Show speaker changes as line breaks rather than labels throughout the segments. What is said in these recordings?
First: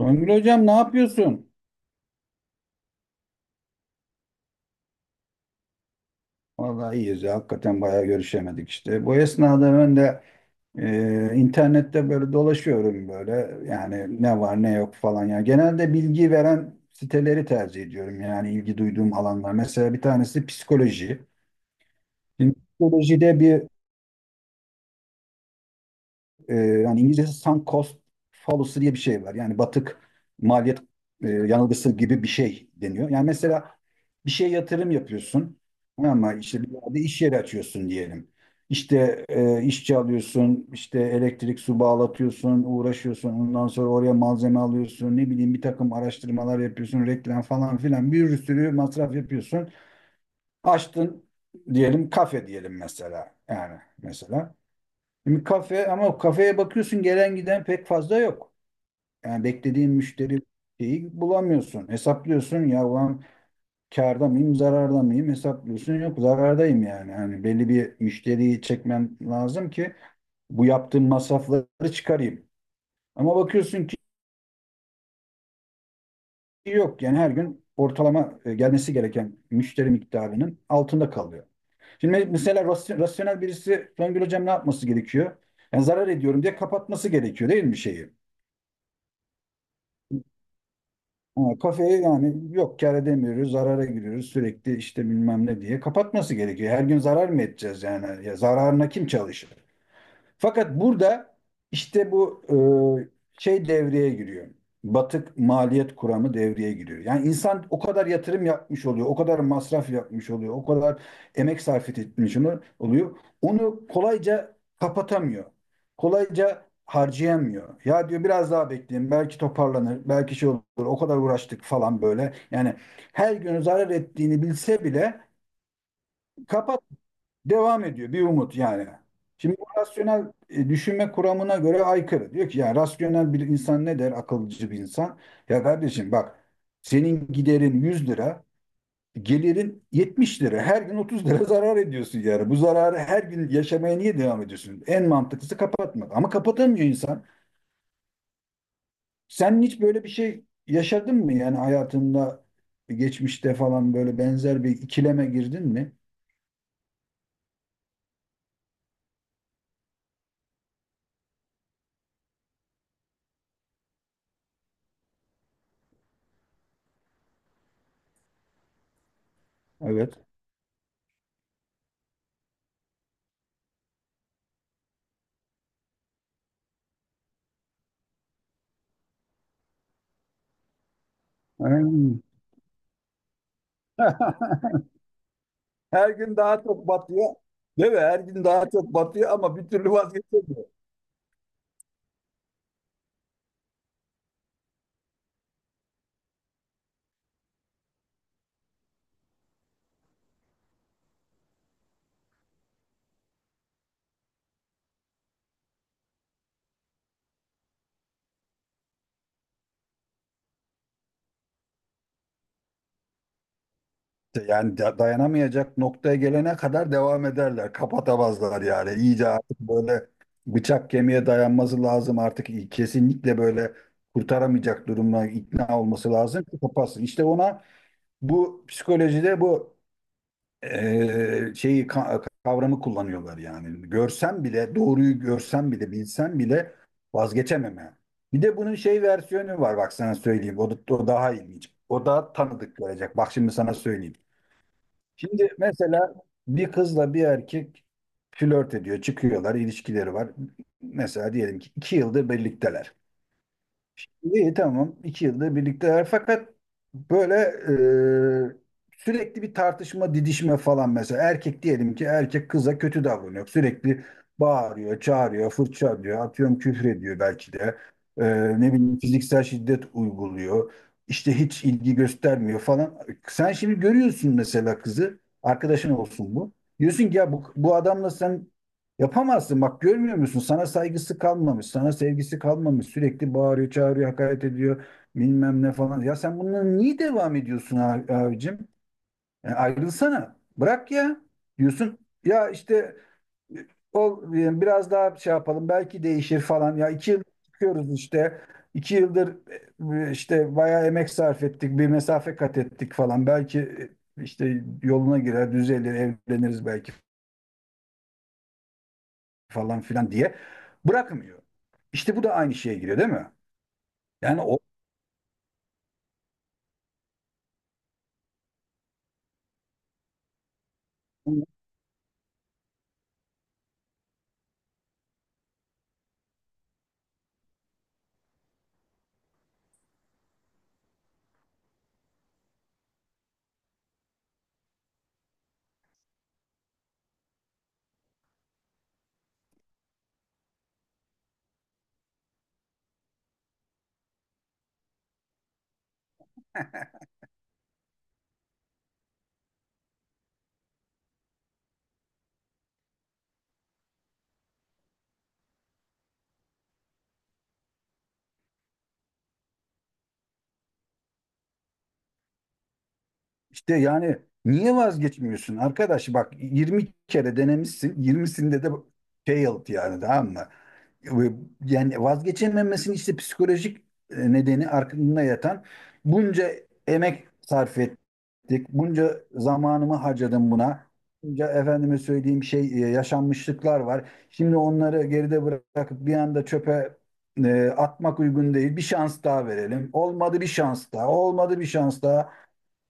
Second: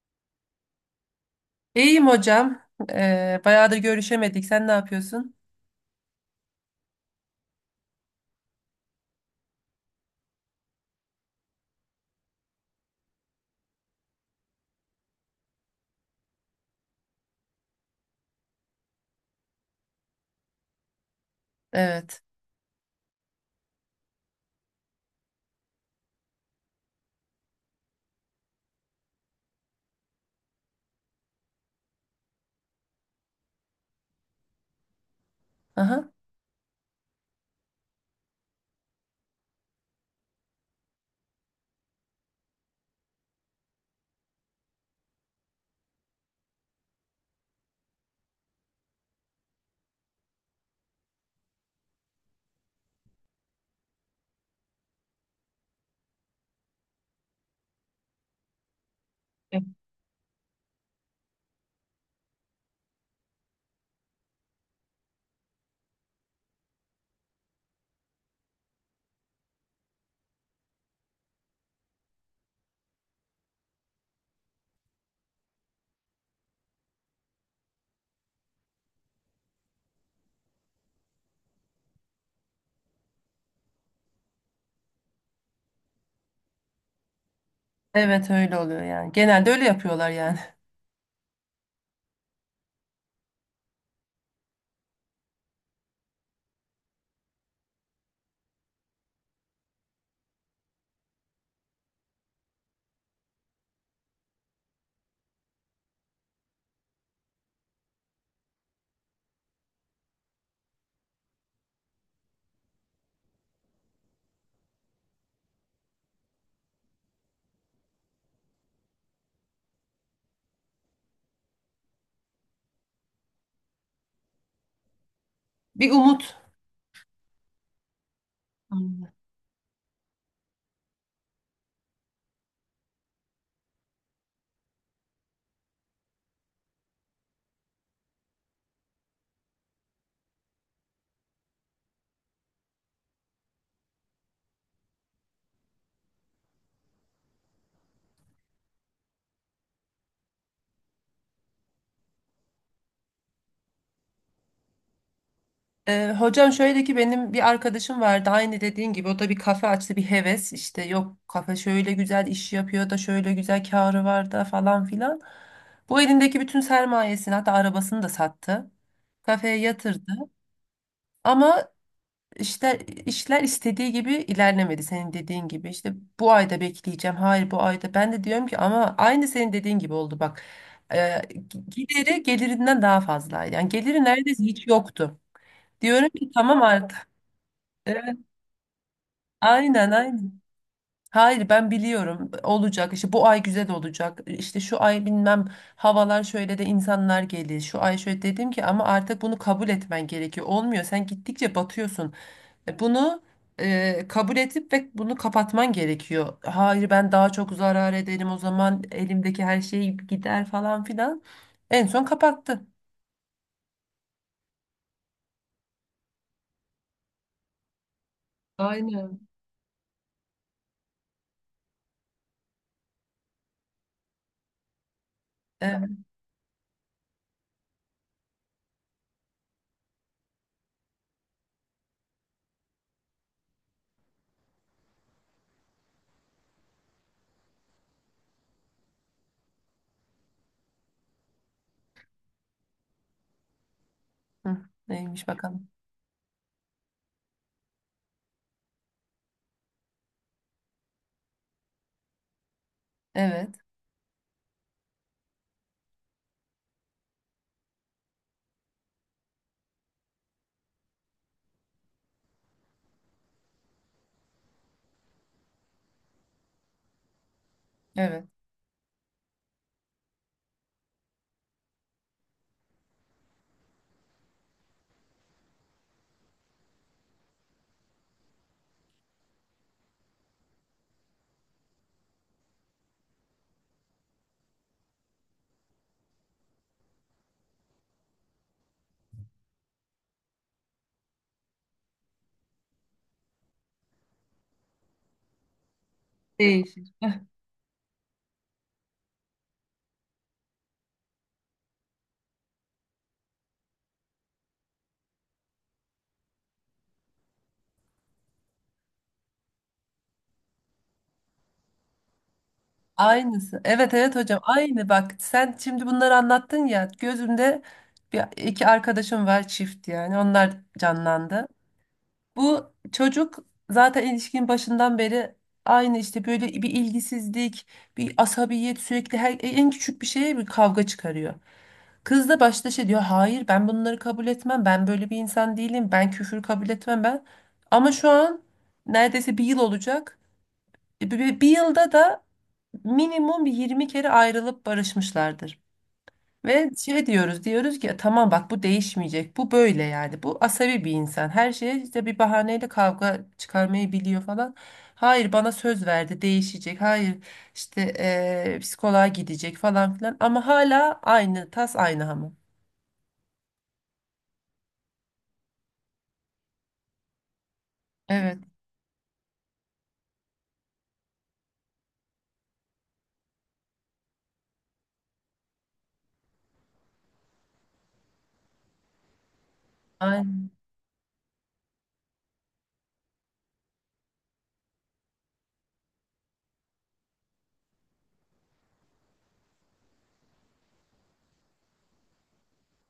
Songül hocam ne yapıyorsun?
İyiyim hocam. Bayağıdır görüşemedik. Sen ne yapıyorsun?
Vallahi iyiyiz ya. Hakikaten bayağı görüşemedik işte. Bu esnada ben de internette böyle dolaşıyorum böyle. Yani ne var ne yok falan ya. Genelde bilgi veren siteleri tercih ediyorum. Yani ilgi duyduğum alanlar. Mesela bir tanesi psikoloji.
Evet.
Şimdi psikolojide bir yani İngilizcesi sunk cost fallacy diye bir şey var. Yani batık maliyet yanılgısı gibi bir şey deniyor. Yani mesela bir şeye yatırım yapıyorsun
Aha.
ama işte bir yerde iş yeri açıyorsun diyelim. İşte işçi alıyorsun, işte elektrik su bağlatıyorsun, uğraşıyorsun. Ondan sonra oraya malzeme alıyorsun. Ne bileyim bir takım araştırmalar yapıyorsun, reklam falan filan bir sürü masraf yapıyorsun. Açtın diyelim kafe diyelim mesela. Yani mesela. Şimdi kafe ama o kafeye bakıyorsun gelen giden pek fazla yok. Yani beklediğin müşteri şeyi bulamıyorsun. Hesaplıyorsun ya ulan kârda mıyım zararda mıyım hesaplıyorsun yok zarardayım yani. Hani belli bir müşteriyi çekmem lazım ki bu yaptığım masrafları çıkarayım. Ama bakıyorsun ki yok yani her gün ortalama gelmesi gereken müşteri miktarının altında kalıyor. Şimdi mesela rasyonel birisi Songül hocam ne yapması gerekiyor? Yani zarar ediyorum diye kapatması gerekiyor değil mi şeyi?
Evet, öyle oluyor yani. Genelde öyle yapıyorlar yani.
Ama kafeye yani yok kâr edemiyoruz, zarara giriyoruz sürekli işte bilmem ne diye kapatması gerekiyor. Her gün zarar mı edeceğiz yani? Ya zararına kim çalışır? Fakat burada işte bu şey devreye giriyor. Batık maliyet kuramı devreye giriyor. Yani insan o kadar yatırım yapmış oluyor, o kadar masraf yapmış oluyor, o kadar emek sarf etmiş oluyor. Onu kolayca kapatamıyor. Kolayca harcayamıyor. Ya diyor biraz daha bekleyin, belki toparlanır, belki şey olur. O kadar uğraştık falan böyle. Yani her gün zarar ettiğini bilse bile
Bir umut.
kapat Devam ediyor bir umut yani.
Anladım.
Şimdi bu rasyonel düşünme kuramına göre aykırı. Diyor ki ya rasyonel bir insan ne der akılcı bir insan? Ya kardeşim bak senin giderin 100 lira, gelirin 70 lira. Her gün 30 lira zarar ediyorsun yani. Bu zararı her gün yaşamaya niye devam ediyorsun? En mantıklısı kapatmak. Ama kapatamıyor insan. Sen hiç böyle bir şey yaşadın mı yani hayatında geçmişte falan böyle benzer bir ikileme girdin mi?
Hocam şöyle ki, benim bir arkadaşım vardı, aynı dediğin gibi o da bir kafe açtı bir heves. İşte yok kafe şöyle güzel iş yapıyor da şöyle güzel karı var da falan filan. Bu elindeki bütün sermayesini, hatta arabasını da sattı. Kafeye yatırdı.
Evet.
Ama İşler, işler istediği gibi ilerlemedi, senin dediğin gibi. İşte bu ayda bekleyeceğim. Hayır bu ayda. Ben de diyorum ki, ama aynı senin dediğin gibi oldu bak. Ee,
Aynen.
gideri gelirinden daha fazlaydı. Yani geliri neredeyse hiç yoktu. Diyorum
Her
ki
gün
tamam
daha çok
artık.
batıyor. Değil mi?
Evet,
Her gün daha çok batıyor ama bir
aynen
türlü
aynen.
vazgeçemiyor.
Hayır ben biliyorum olacak, işte bu ay güzel olacak, işte şu ay bilmem havalar şöyle de insanlar gelir şu ay şöyle. Dedim ki ama artık bunu kabul etmen gerekiyor, olmuyor, sen gittikçe batıyorsun, bunu kabul edip ve bunu kapatman gerekiyor. Hayır ben daha çok zarar ederim o zaman, elimdeki her şey gider falan filan. En son kapattı.
Yani dayanamayacak noktaya gelene kadar devam ederler. Kapatamazlar yani.
Aynen.
İyice artık böyle bıçak kemiğe dayanması lazım artık. Kesinlikle böyle kurtaramayacak durumuna ikna
Evet.
olması lazım ki kapatsın. İşte ona bu psikolojide bu kavramı kullanıyorlar yani. Görsem bile, doğruyu görsem bile, bilsem bile vazgeçememe. Bir de bunun şey versiyonu var bak sana söyleyeyim. O daha ilginç. O daha tanıdık gelecek. Bak şimdi sana söyleyeyim.
Hı, neymiş
Şimdi
bakalım.
mesela bir kızla bir erkek flört ediyor, çıkıyorlar, ilişkileri var. Mesela diyelim ki 2 yıldır birlikteler.
Evet.
İyi tamam. 2 yılda birlikteler. Fakat böyle sürekli bir tartışma, didişme falan mesela. Erkek diyelim ki erkek kıza kötü davranıyor. Sürekli bağırıyor, çağırıyor, fırça diyor, atıyorum küfür ediyor belki de. E,
Evet.
ne bileyim fiziksel şiddet uyguluyor. İşte hiç ilgi göstermiyor falan. Sen şimdi görüyorsun mesela kızı, arkadaşın olsun bu. Diyorsun ki ya bu adamla sen yapamazsın, bak görmüyor musun? Sana saygısı kalmamış, sana sevgisi kalmamış. Sürekli bağırıyor, çağırıyor, hakaret ediyor bilmem ne falan. Ya sen bununla niye devam ediyorsun abicim? Yani ayrılsana, bırak ya diyorsun. Ya işte e, biraz daha şey yapalım belki değişir falan. Ya
Değişir.
2 yıl çıkıyoruz işte. 2 yıldır işte bayağı emek sarf ettik, bir mesafe kat ettik falan. Belki işte yoluna girer, düzelir, evleniriz belki falan filan diye bırakmıyor. İşte bu da aynı şeye giriyor değil mi?
Aynısı. Evet evet hocam,
Yani o
aynı. Bak sen şimdi bunları anlattın ya, gözümde bir iki arkadaşım var çift yani, onlar canlandı. Bu çocuk zaten ilişkinin başından beri aynı, işte böyle bir ilgisizlik, bir asabiyet, sürekli her en küçük bir şeye bir kavga çıkarıyor. Kız da başta şey diyor, hayır ben bunları kabul etmem, ben böyle bir insan değilim, ben küfür kabul etmem ben. Ama şu an neredeyse bir yıl olacak. Bir yılda da minimum bir 20 kere ayrılıp barışmışlardır. Ve şey diyoruz ki tamam bak, bu değişmeyecek, bu böyle yani, bu asabi bir insan, her şeye işte bir bahaneyle kavga çıkarmayı biliyor falan. Hayır bana söz verdi değişecek, hayır işte psikoloğa gidecek falan filan, ama hala aynı tas aynı hamam.
işte yani niye vazgeçmiyorsun arkadaş, bak 20 kere denemişsin,
Evet.
20'sinde de failed, yani tamam mı? Ve yani vazgeçememesinin işte psikolojik nedeni arkasında yatan bunca emek sarf ettik, bunca zamanımı
Aynı,
harcadım buna. Bunca efendime söyleyeyim şey yaşanmışlıklar var. Şimdi onları geride bırakıp bir anda çöpe atmak uygun değil. Bir şans daha verelim. Olmadı bir şans daha, olmadı bir şans daha.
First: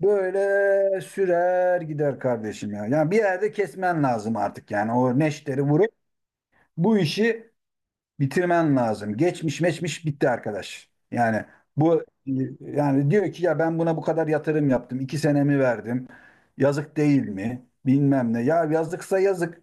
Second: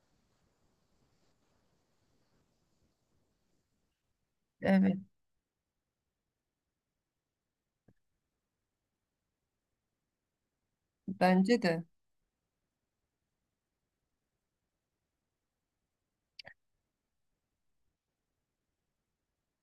Böyle sürer gider kardeşim ya. Yani bir yerde kesmen lazım artık, yani
evet,
o neşteri vurup bu işi bitirmen lazım. Geçmiş meçmiş bitti arkadaş. Yani
bence de
bu yani diyor ki ya ben buna bu kadar yatırım yaptım. 2 senemi verdim. Yazık değil mi? Bilmem ne. Ya yazıksa yazık.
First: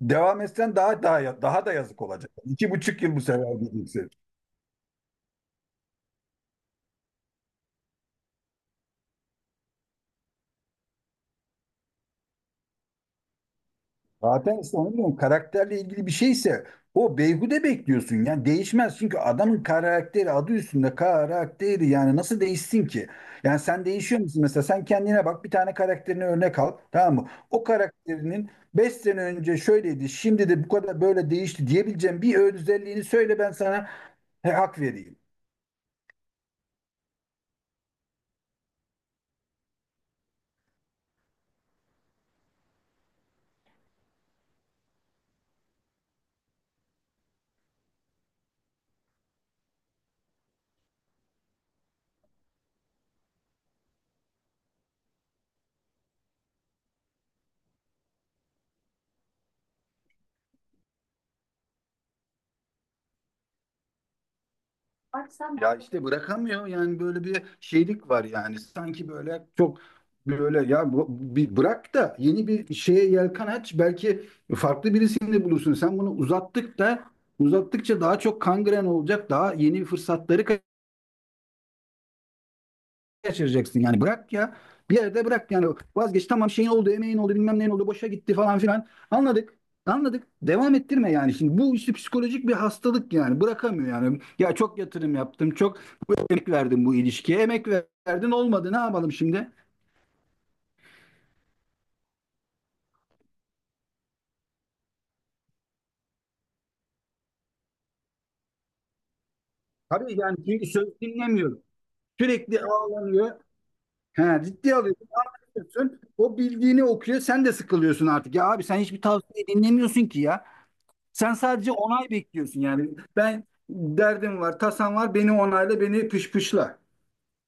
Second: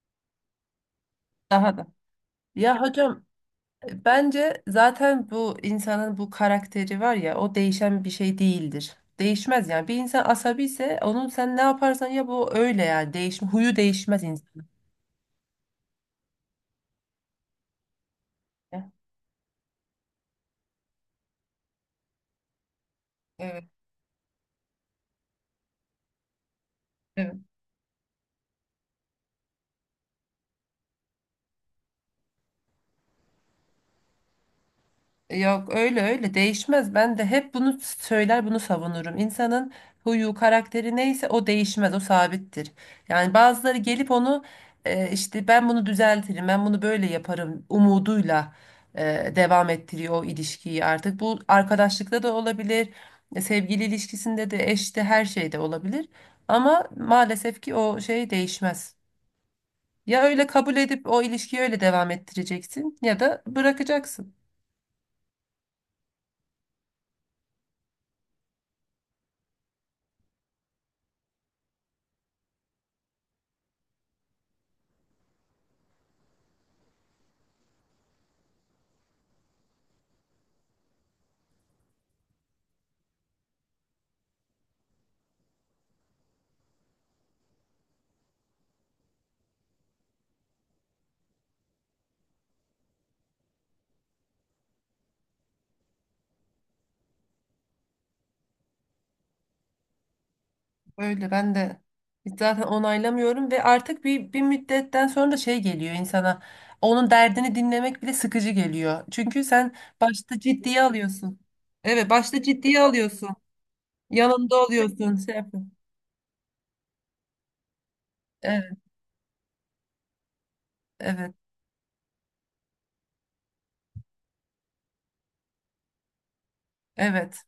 Devam etsen daha daha daha da
daha da.
yazık olacak. İki
Ya
buçuk yıl bu
hocam,
sefer gideceksin.
bence zaten bu insanın bu karakteri var ya, o değişen bir şey değildir. Değişmez yani. Bir insan asabi ise onun sen ne yaparsan, ya bu öyle yani. Değişme, huyu değişmez
Zaten
insan.
işte onu diyorum, karakterle ilgili bir şeyse o beyhude bekliyorsun. Yani değişmez çünkü adamın karakteri, adı üstünde karakteri, yani nasıl değişsin ki? Yani
Evet,
sen değişiyor musun mesela, sen kendine bak, bir tane karakterini örnek al tamam mı?
evet.
O karakterinin 5 sene önce şöyleydi şimdi de bu kadar böyle değişti diyebileceğim bir özelliğini söyle, ben sana he, hak vereyim.
Yok öyle öyle değişmez. Ben de hep bunu söyler, bunu savunurum. İnsanın huyu karakteri neyse o değişmez, o sabittir. Yani bazıları gelip onu işte ben bunu düzeltirim, ben bunu böyle yaparım umuduyla devam ettiriyor o ilişkiyi artık. Bu arkadaşlıkta da olabilir, sevgili ilişkisinde de, eşte, her şeyde olabilir. Ama maalesef ki o şey değişmez. Ya öyle kabul edip o ilişkiyi öyle devam ettireceksin ya da bırakacaksın.
Ya işte bırakamıyor yani, böyle bir şeylik var yani, sanki böyle çok böyle ya bir bırak da yeni bir şeye yelken aç, belki farklı birisini bulursun. Sen bunu uzattık da uzattıkça daha çok kangren olacak, daha yeni fırsatları kaçıracaksın, yani bırak ya. Bir yerde bırak yani, vazgeç, tamam, şeyin oldu, emeğin oldu, bilmem neyin oldu, boşa gitti falan filan. Anladık. Anladık. Devam ettirme yani. Şimdi bu işte psikolojik bir hastalık yani. Bırakamıyor yani. Ya çok yatırım yaptım. Çok emek verdim bu ilişkiye. Emek verdin, olmadı. Ne yapalım şimdi?
Öyle, ben de zaten onaylamıyorum ve artık bir, bir müddetten sonra da şey geliyor insana. Onun derdini dinlemek bile sıkıcı geliyor. Çünkü sen
Tabii yani
başta
çünkü
ciddiye
söz
alıyorsun.
dinlemiyor.
Evet, başta
Sürekli
ciddiye alıyorsun.
ağlanıyor. Ha,
Yanında
ciddi alıyorsun.
oluyorsun, şey yapıyorsun.
Anlatıyorsun. O bildiğini okuyor. Sen de sıkılıyorsun artık. Ya abi
Evet,
sen hiçbir tavsiye dinlemiyorsun ki ya. Sen
evet,
sadece onay bekliyorsun yani. Ben derdim var, tasam var, beni onayla, beni pışpışla.
evet.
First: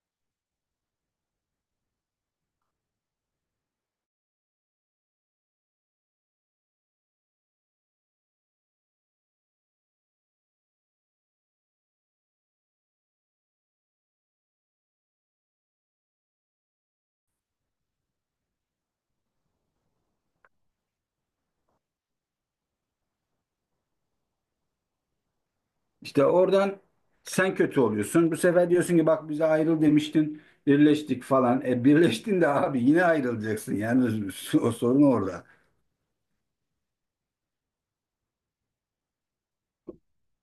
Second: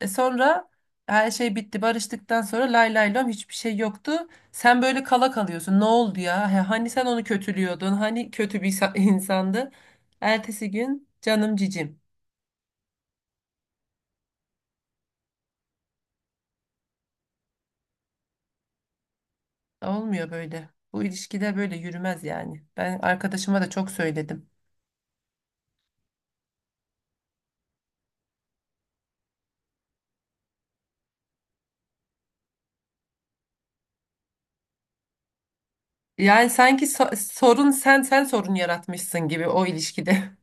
E sonra her şey bitti. Barıştıktan sonra lay lay lom hiçbir şey yoktu. Sen böyle kala kalıyorsun. Ne oldu ya? He, hani sen onu kötülüyordun? Hani kötü bir insandı? Ertesi gün canım cicim. Olmuyor böyle. Bu ilişkide böyle yürümez yani. Ben arkadaşıma da çok söyledim.
İşte oradan sen kötü oluyorsun. Bu sefer diyorsun ki bak bize ayrıl demiştin, birleştik falan. E birleştin de abi yine ayrılacaksın. Yani o sorun orada.
Yani sanki sorun sen sorun yaratmışsın gibi o ilişkide.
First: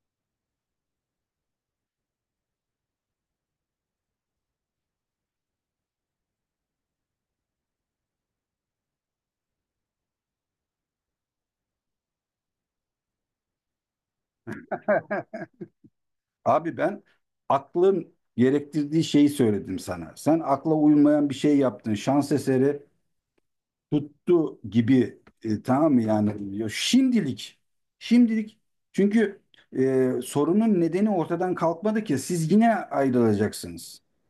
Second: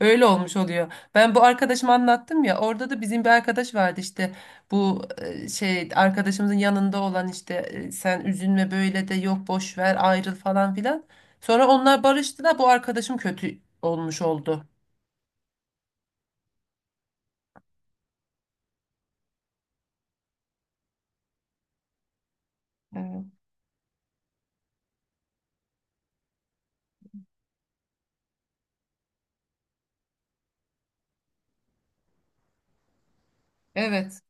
Öyle olmuş oluyor. Ben bu arkadaşıma anlattım ya. Orada da bizim bir arkadaş vardı işte. Bu şey arkadaşımızın yanında olan işte, sen üzülme böyle, de yok boş ver ayrıl falan filan. Sonra onlar barıştı da bu arkadaşım kötü olmuş oldu.
Abi ben aklın gerektirdiği şeyi söyledim sana. Sen akla uymayan bir şey yaptın. Şans eseri
Evet.
tuttu gibi, tamam mı yani diyor. Şimdilik, şimdilik, çünkü sorunun nedeni ortadan kalkmadı ki siz yine ayrılacaksınız.
Evet.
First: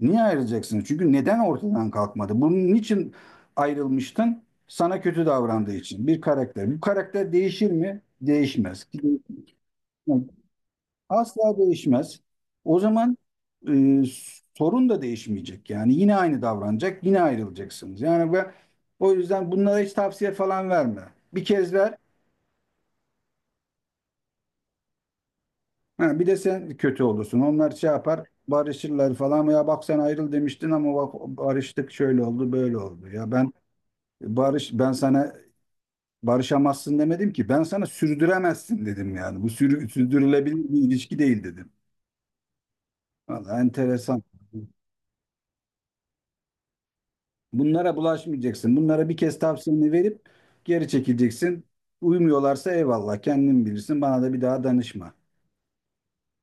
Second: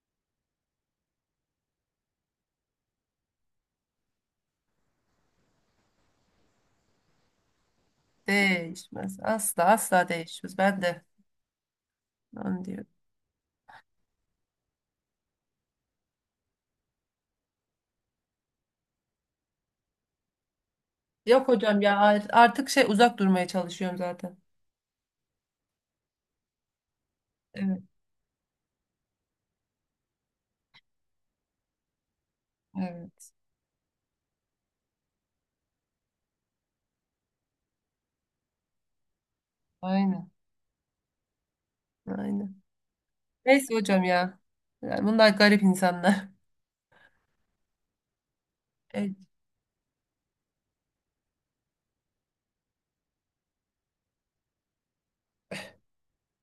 Niye ayrılacaksınız? Çünkü neden ortadan kalkmadı? Bunun için ayrılmıştın? Sana kötü davrandığı için, bir karakter. Bu karakter değişir mi? Değişmez.
Değişmez. Asla asla değişmez. Ben de
Asla değişmez.
onu
O
diyorum.
zaman e, sorun da değişmeyecek. Yani yine aynı davranacak, yine ayrılacaksınız. Yani ve o yüzden bunlara hiç tavsiye falan verme. Bir
Yok
kez
hocam
ver,
ya, artık şey uzak durmaya çalışıyorum zaten.
ha, bir de sen kötü olursun. Onlar
Evet,
şey yapar, barışırlar falan. Ya bak sen ayrıl demiştin ama bak barıştık, şöyle oldu, böyle oldu.
evet.
Ya ben sana barışamazsın demedim ki. Ben sana sürdüremezsin dedim yani. Bu
Aynen.
sürdürülebilir bir ilişki değil dedim.
Aynen.
Vallahi
Neyse hocam
enteresan.
ya. Yani bunlar garip insanlar.
Bunlara bulaşmayacaksın. Bunlara bir
Evet.
kez tavsiyeni verip geri çekileceksin. Uymuyorlarsa eyvallah, kendin bilirsin. Bana da bir daha danışma.